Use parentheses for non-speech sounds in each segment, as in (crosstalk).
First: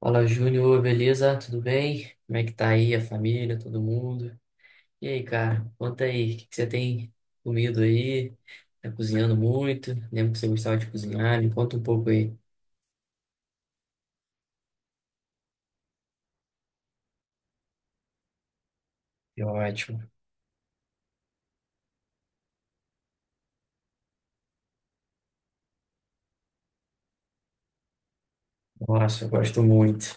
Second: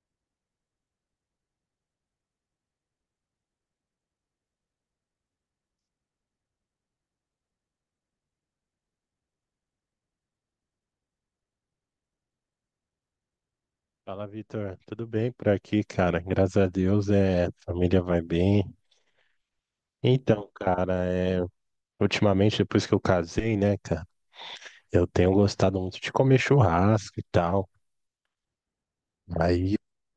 Fala, Júnior, beleza? Tudo bem? Como é que tá aí a família, todo mundo? E aí, cara, conta aí, o que que você tem comido aí? Tá cozinhando muito? Lembro que você gostava de cozinhar, me conta um pouco aí. Fala, Vitor. Tudo bem por aqui, cara? Graças a Deus, a família vai bem. Que ótimo. Então, cara, é, ultimamente, depois que eu casei, né, cara, eu tenho gostado muito de comer churrasco e tal. Nossa, eu gosto Aí, muito.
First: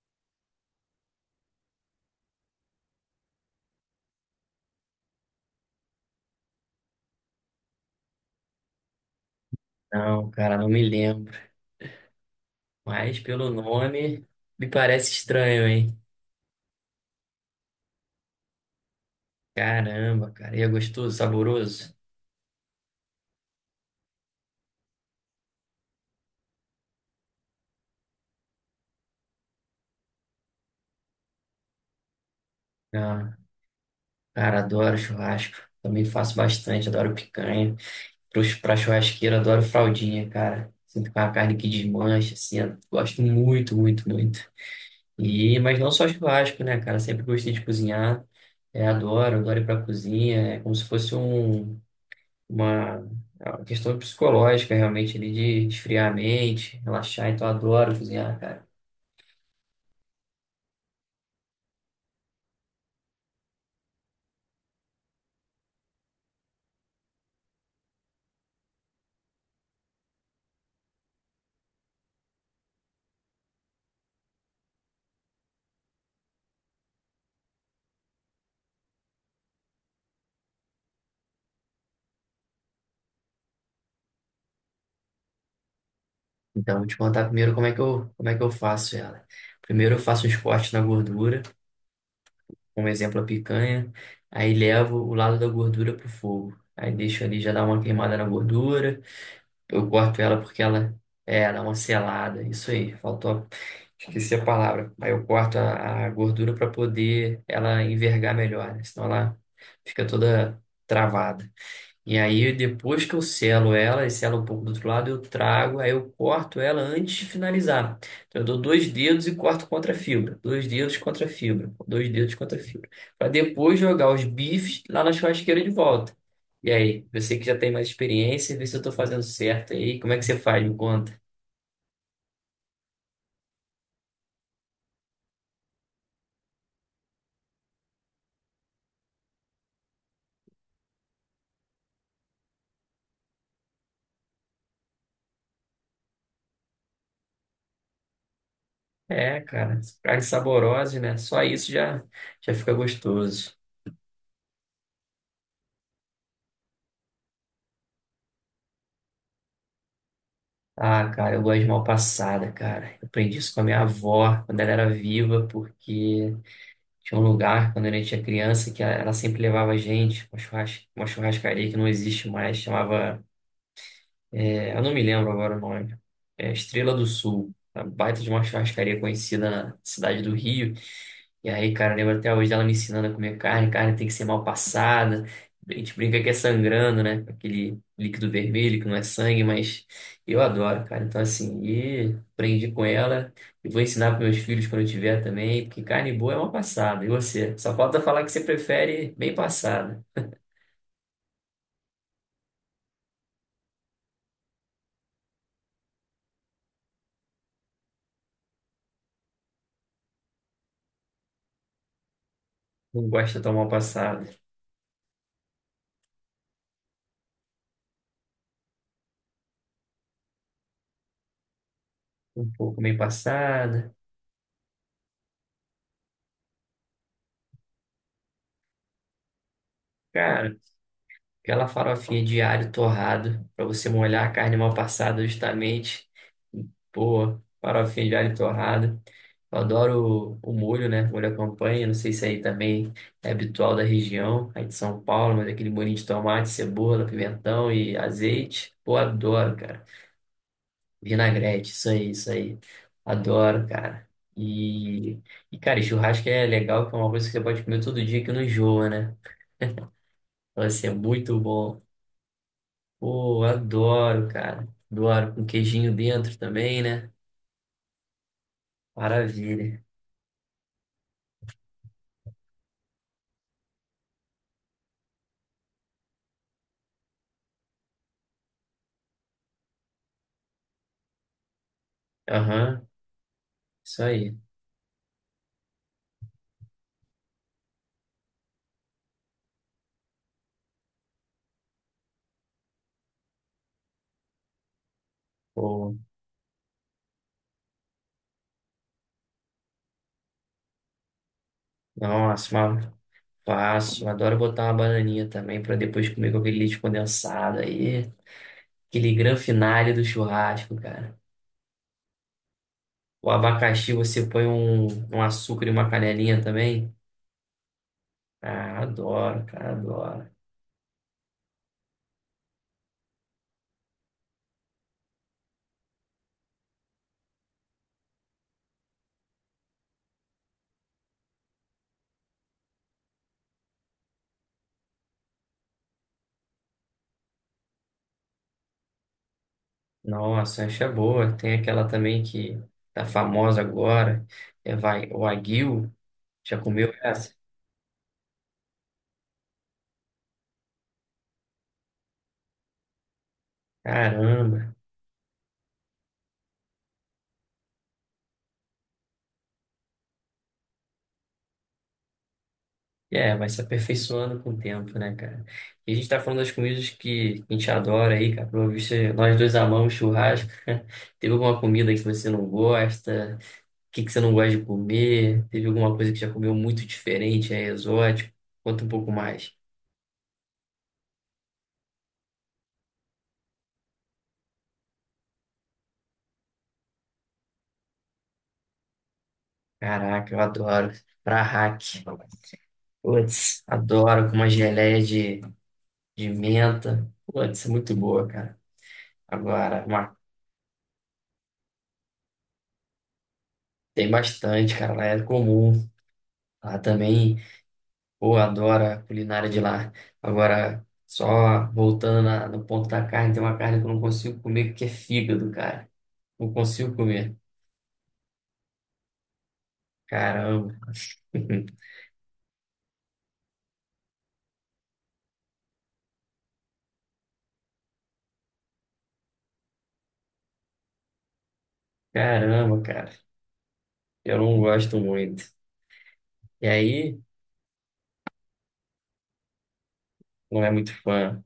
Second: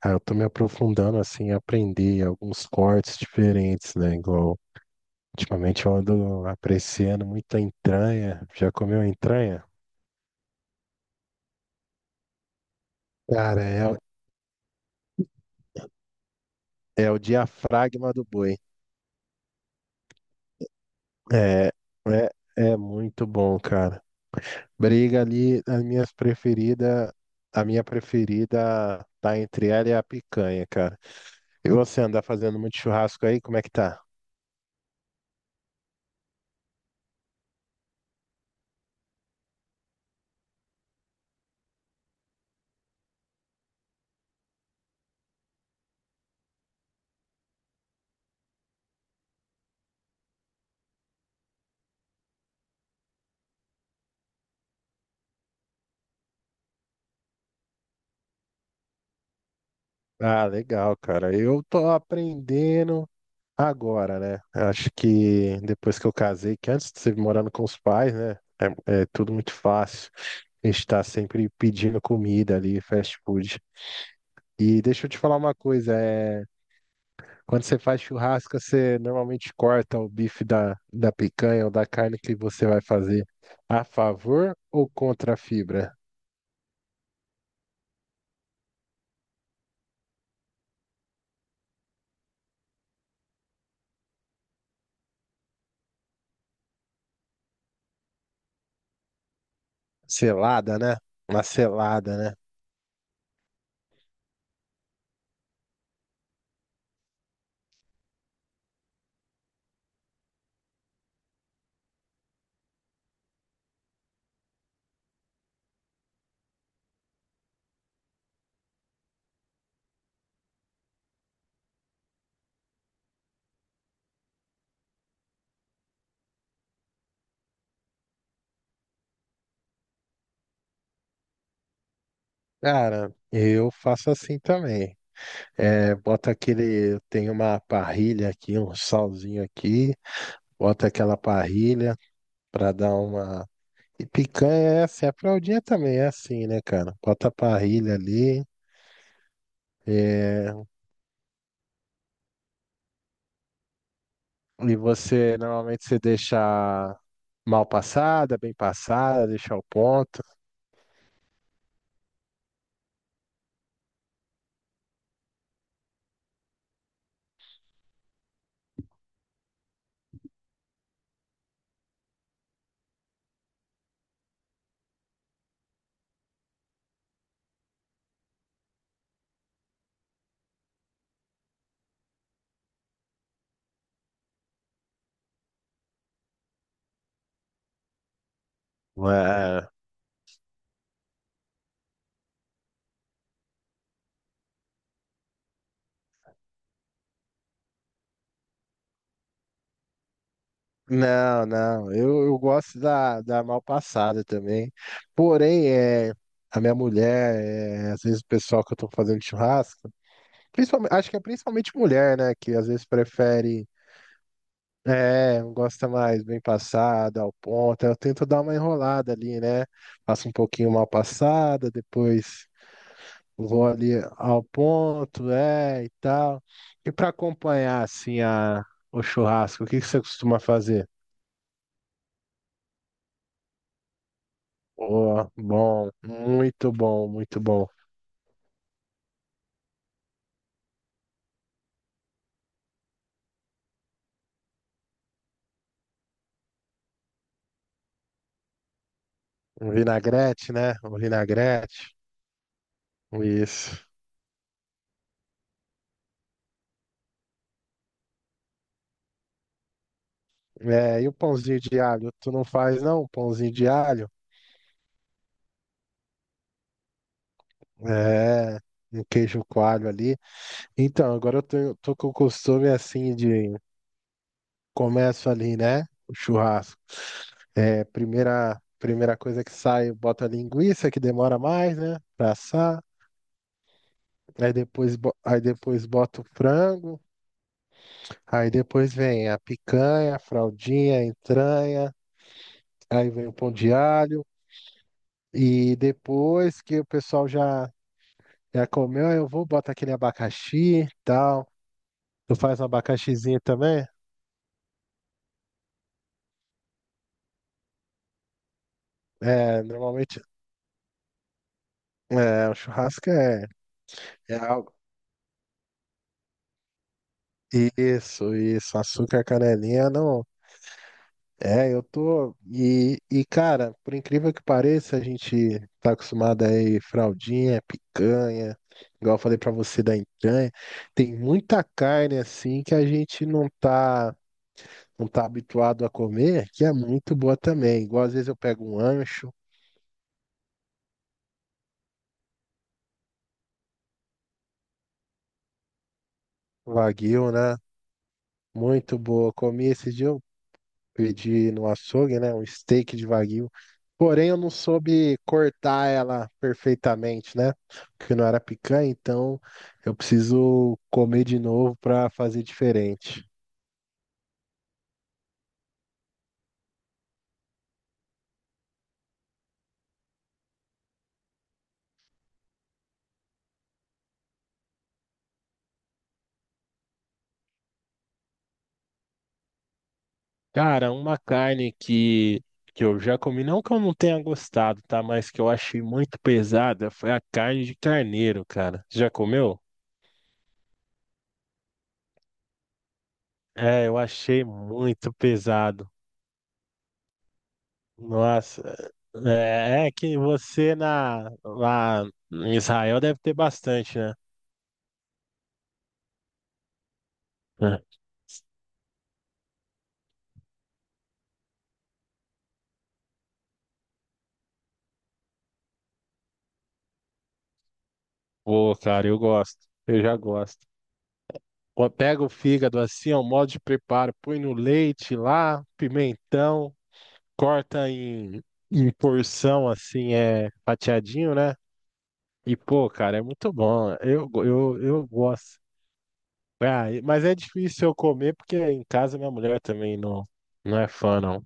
cara, eu tô me aprofundando, assim, em aprender alguns cortes diferentes, né? Igual, ultimamente eu ando apreciando muito a entranha. Já comeu entranha? Não, cara, não me lembro. Mas pelo Cara, é, nome, me parece estranho, hein? é o diafragma do boi. Caramba, cara, e é gostoso, É, saboroso? é, é muito bom, cara. Briga ali, a minha preferida tá entre ela e a picanha, cara. E você anda fazendo muito churrasco Ah, aí, como é que tá? cara, adoro churrasco. Também faço bastante, adoro picanha. Pra churrasqueira, adoro fraldinha, cara. Sinto com a carne que desmancha, assim. Eu Gosto muito, muito, muito. E, mas não só churrasco, né, cara? Sempre gostei de cozinhar. É, adoro, adoro ir pra cozinha. É como se fosse uma, é uma questão psicológica, realmente, ali, de esfriar a mente, relaxar. Então, adoro cozinhar, cara. Ah, legal, cara. Eu tô aprendendo agora, né? Acho que depois que eu casei, que antes de você morando com os pais, né? É, é tudo muito fácil. A gente tá sempre pedindo comida ali, fast food. E deixa eu te falar uma coisa, é. Quando você faz churrasco, você normalmente corta o bife da picanha ou da carne que você vai fazer a favor ou contra a fibra? Então, vou te contar primeiro como é que eu faço ela. Primeiro, eu faço uns cortes na gordura. Como exemplo a picanha, aí levo o lado da gordura pro fogo. Aí deixo ali já dar uma queimada na gordura. Eu corto ela porque Selada, ela né? Uma é, dá uma selada, né? selada. Isso aí, faltou. Esqueci a palavra. Aí eu corto a gordura para poder ela envergar melhor, né? Senão ela fica toda travada. E aí, depois que eu selo ela, e selo um pouco do outro lado, eu trago, aí eu corto ela antes de finalizar. Então, eu dou dois dedos e corto contra a fibra. Dois dedos contra a fibra. Dois dedos contra a fibra. Para depois jogar os bifes lá na churrasqueira de volta. E aí, você que já tem mais experiência, vê se eu tô fazendo certo aí. Como é que você faz? Me conta. Cara, eu faço assim também. É, bota aquele. Eu tenho uma parrilha aqui, um salzinho aqui. Bota aquela parrilha pra dar uma. E picanha é assim, a fraldinha também é assim, né, cara? Bota a parrilha ali. É, cara, carne É, saborosa, né? Só isso já, já fica gostoso. e você normalmente você deixa mal passada, bem passada, deixar o ponto? Ah, cara, eu gosto de mal passada, cara. Eu aprendi isso com a minha avó quando ela era viva, porque tinha um lugar, quando a gente era criança, que ela sempre levava a gente, uma uma churrascaria que não existe mais, chamava eu não me lembro agora o nome. É Estrela do Sul. Uma baita de uma churrascaria conhecida na cidade do Rio. E aí, cara, eu lembro até hoje dela me ensinando a comer carne. Carne tem que ser mal passada. A gente brinca que é sangrando, né? Com aquele líquido vermelho que não é sangue, É. mas eu adoro, cara. Então, assim, e aprendi com ela. E vou ensinar para meus filhos quando eu tiver também, porque carne boa é mal passada. E você? Só falta falar que você prefere bem passada. Não, não, eu gosto da mal passada também. Porém, é, a minha mulher, é, às vezes o pessoal que eu tô fazendo churrasco, principalmente, acho que é principalmente mulher, né, que às vezes Não gosta tão prefere, mal passada. é, gosta mais bem passada, ao ponto. Eu tento dar uma enrolada ali, né? Faço um pouquinho mal passada, depois Um pouco bem vou ali passada. ao ponto, é, e tal. E para acompanhar assim a o churrasco, o que que você costuma Cara. fazer? Aquela farofinha de alho torrado para você molhar a carne mal passada Oh, bom, justamente. muito bom, Pô, muito bom. farofinha de alho torrado. Eu adoro o molho, né? Molho à campanha. Não sei se aí também é habitual da região, aí de São Paulo, mas aquele molhinho de tomate, cebola, pimentão e azeite. Pô, adoro, Um cara. vinagrete, né? Um Vinagrete, isso vinagrete. aí, isso aí. Adoro, Isso. cara. E, e cara, e churrasco é legal, que é uma coisa que você pode comer todo dia que não enjoa, né? (laughs) Vai ser É, e o muito pãozinho de bom. alho? Tu não faz, não? Um Pô, pãozinho de alho? adoro, cara. Adoro com queijinho dentro também, né? É, um queijo Maravilha. coalho ali. Então, agora eu tô com o costume assim de começo ali, né? O churrasco. É, primeira coisa que sai, bota a linguiça, que demora mais, né? Pra assar. Aham, isso aí. Aí depois, bota o frango. Aí depois vem a picanha, a fraldinha, a entranha. Aí vem o pão de alho. E Pô, depois que o pessoal já comeu, aí eu vou, boto aquele abacaxi e tal. Tu nossa, faz um mal abacaxizinho também? faço. Adoro botar uma bananinha também pra depois comer com aquele leite condensado aí. Aquele gran É, finale do normalmente, churrasco, cara. é, o churrasco O abacaxi você é põe algo. Um açúcar e uma canelinha também. Isso, Ah, isso, açúcar adoro, cara, canelinha, não. adoro. É, eu tô. Cara, por incrível que pareça, a gente tá acostumado aí, fraldinha, picanha, igual eu falei pra você da entranha. Tem muita carne assim que a gente não tá, não tá habituado a comer, que é muito boa também. Igual às vezes eu pego um ancho, Nossa, essa é boa. Tem aquela também que tá famosa agora. É vai, o aguil. Já um comeu wagyu, essa? né? Muito boa. Comi esse dia, pedi no açougue, né? Um steak de wagyu. Porém, eu não Caramba! soube cortar ela perfeitamente, né? Porque não era picanha, então eu preciso comer de novo para fazer diferente. É, vai se aperfeiçoando com o tempo, né, cara? E a gente tá falando das comidas que a gente adora aí, cara. Pelo visto, nós dois amamos churrasco. (laughs) Teve alguma comida que você não gosta? O que que você não gosta de comer? Teve alguma coisa que já comeu muito diferente, é exótico? Conta um pouco mais. Cara, uma carne que eu já comi, não que eu não tenha gostado, tá? Mas que eu achei muito pesada foi a carne de carneiro, cara. Já comeu? Caraca, eu adoro. Prahak. Putz, É, eu adoro com achei uma geleia muito pesada. de menta. Putz, é muito boa, cara. Nossa, Agora, é, é uma- que você lá em Israel deve ter bastante, Tem né? bastante, cara. Lá é comum. Lá também. É. Pô, adoro a culinária de lá. Agora, só voltando no ponto da carne, tem uma carne que eu não consigo comer que é fígado, cara. Não consigo comer. Pô, cara, eu gosto, eu já gosto. Caramba. (laughs) Pô, pega o fígado assim, ó, o modo de preparo, põe no leite lá, pimentão, corta em porção assim, é fatiadinho, né? E Caramba, pô, cara. cara, é muito bom, Eu não gosto eu muito. gosto. E Ah, aí, mas é difícil eu comer porque em casa minha mulher também não, não é não é muito fã, fã, não.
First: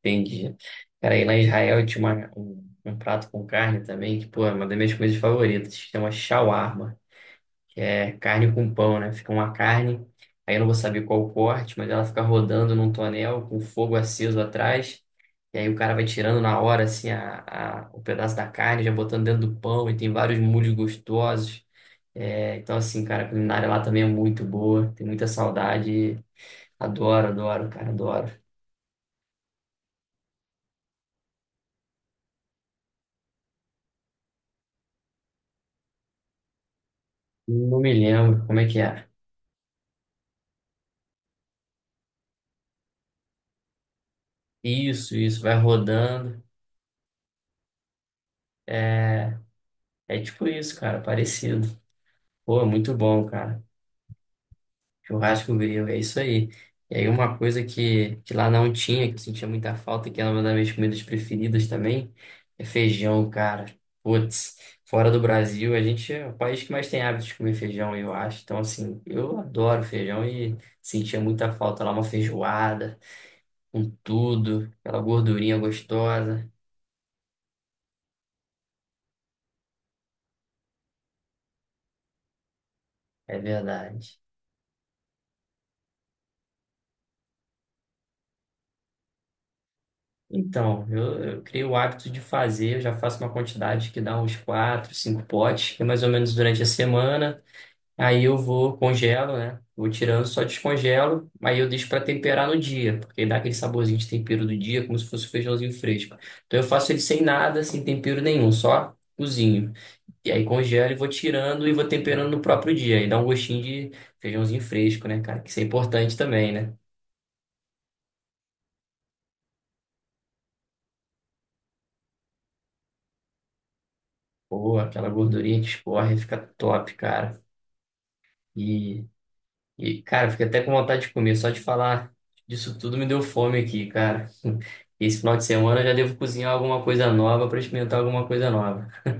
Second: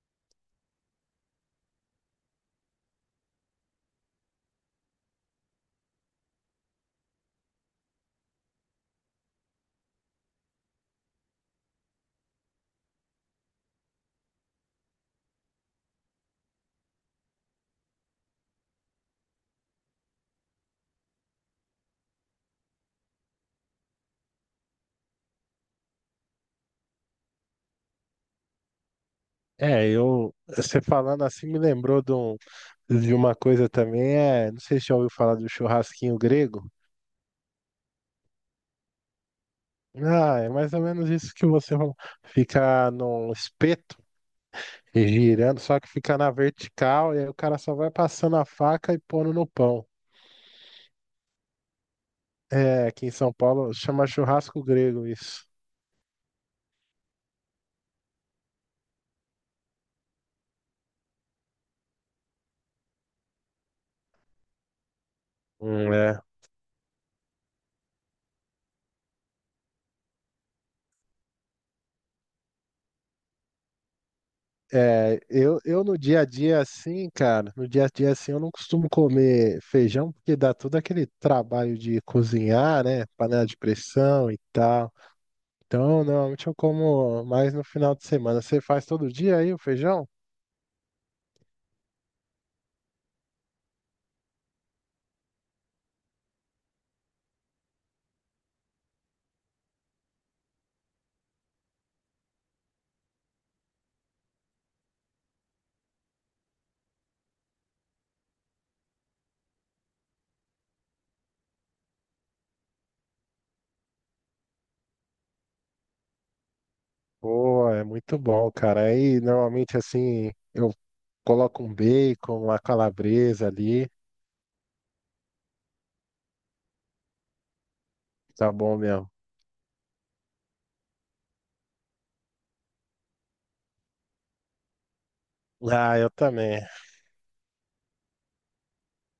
entendi. Cara, aí lá em Israel tinha um prato com carne também, que, pô, é uma das minhas coisas favoritas. Chama shawarma. Que É carne com pão, né? Fica uma carne, aí eu não vou saber qual o corte, mas ela fica rodando num tonel com fogo aceso atrás, e aí o cara vai tirando na hora, assim, o pedaço da carne, já botando dentro do pão, e tem vários molhos gostosos. É, então, assim, cara, a culinária lá também é muito boa, tem muita saudade, adoro, adoro, cara, adoro. É, você falando assim me lembrou de uma coisa também, é, não sei se já ouviu falar do churrasquinho grego. Não me lembro como é que é. Ah, é mais ou menos isso que você falou. Fica num espeto e Isso, vai girando, só que fica na rodando, vertical e aí o cara só vai passando a faca e pondo é, no pão. é tipo isso, cara, parecido. Pô, É, muito aqui em bom, São cara. Paulo chama churrasco grego isso. Churrasco grego, é isso aí. E aí uma coisa que lá não tinha, que eu sentia muita falta, que era uma das minhas comidas preferidas também, é feijão, cara. Putz, fora do Brasil, a gente É. é o país que mais tem hábito de comer feijão, eu acho. Então, assim, eu adoro feijão e sentia muita falta lá, uma feijoada, com tudo, aquela É, gordurinha eu no dia a gostosa. dia assim, cara, no dia a dia assim eu não costumo comer feijão porque dá todo aquele trabalho de cozinhar, né? É Panela de verdade. pressão e tal. Então, normalmente eu como mais no final de semana. Você faz todo dia aí o feijão? Então, eu criei o hábito de fazer, eu já faço uma quantidade que dá uns quatro, cinco potes, que é mais ou menos durante a semana. Aí eu vou, congelo, né? Vou tirando, só descongelo. Aí eu deixo para temperar no dia, porque dá aquele saborzinho de tempero do dia, como se fosse um feijãozinho fresco. Então eu faço ele sem nada, sem tempero nenhum, só cozinho. E aí congelo e vou tirando e vou temperando no próprio dia. Aí dá um gostinho de feijãozinho fresco, né, cara? Que isso é importante também, né? Pô, é muito bom, cara. Aí normalmente assim eu coloco um bacon, uma calabresa ali. Pô, aquela gordurinha que escorre, fica top, cara. Tá bom E mesmo. E cara, fiquei até com vontade de comer. Só de falar disso tudo me deu fome aqui, cara. (laughs) Esse final de semana eu já Ah, eu devo cozinhar também. alguma coisa nova para experimentar alguma coisa nova. (laughs)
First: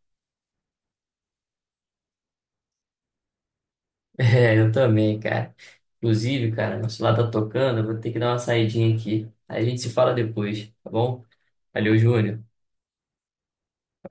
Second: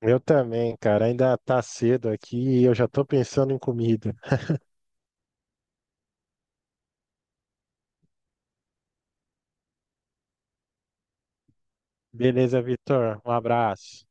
Eu também, cara. Ainda tá cedo aqui e eu já tô pensando em comida. É, eu também, cara. Inclusive, cara, nosso celular tá tocando, eu vou ter que dar uma saidinha aqui. Aí A gente se fala depois, tá bom? Valeu, Júnior. Beleza, Vitor. Um abraço.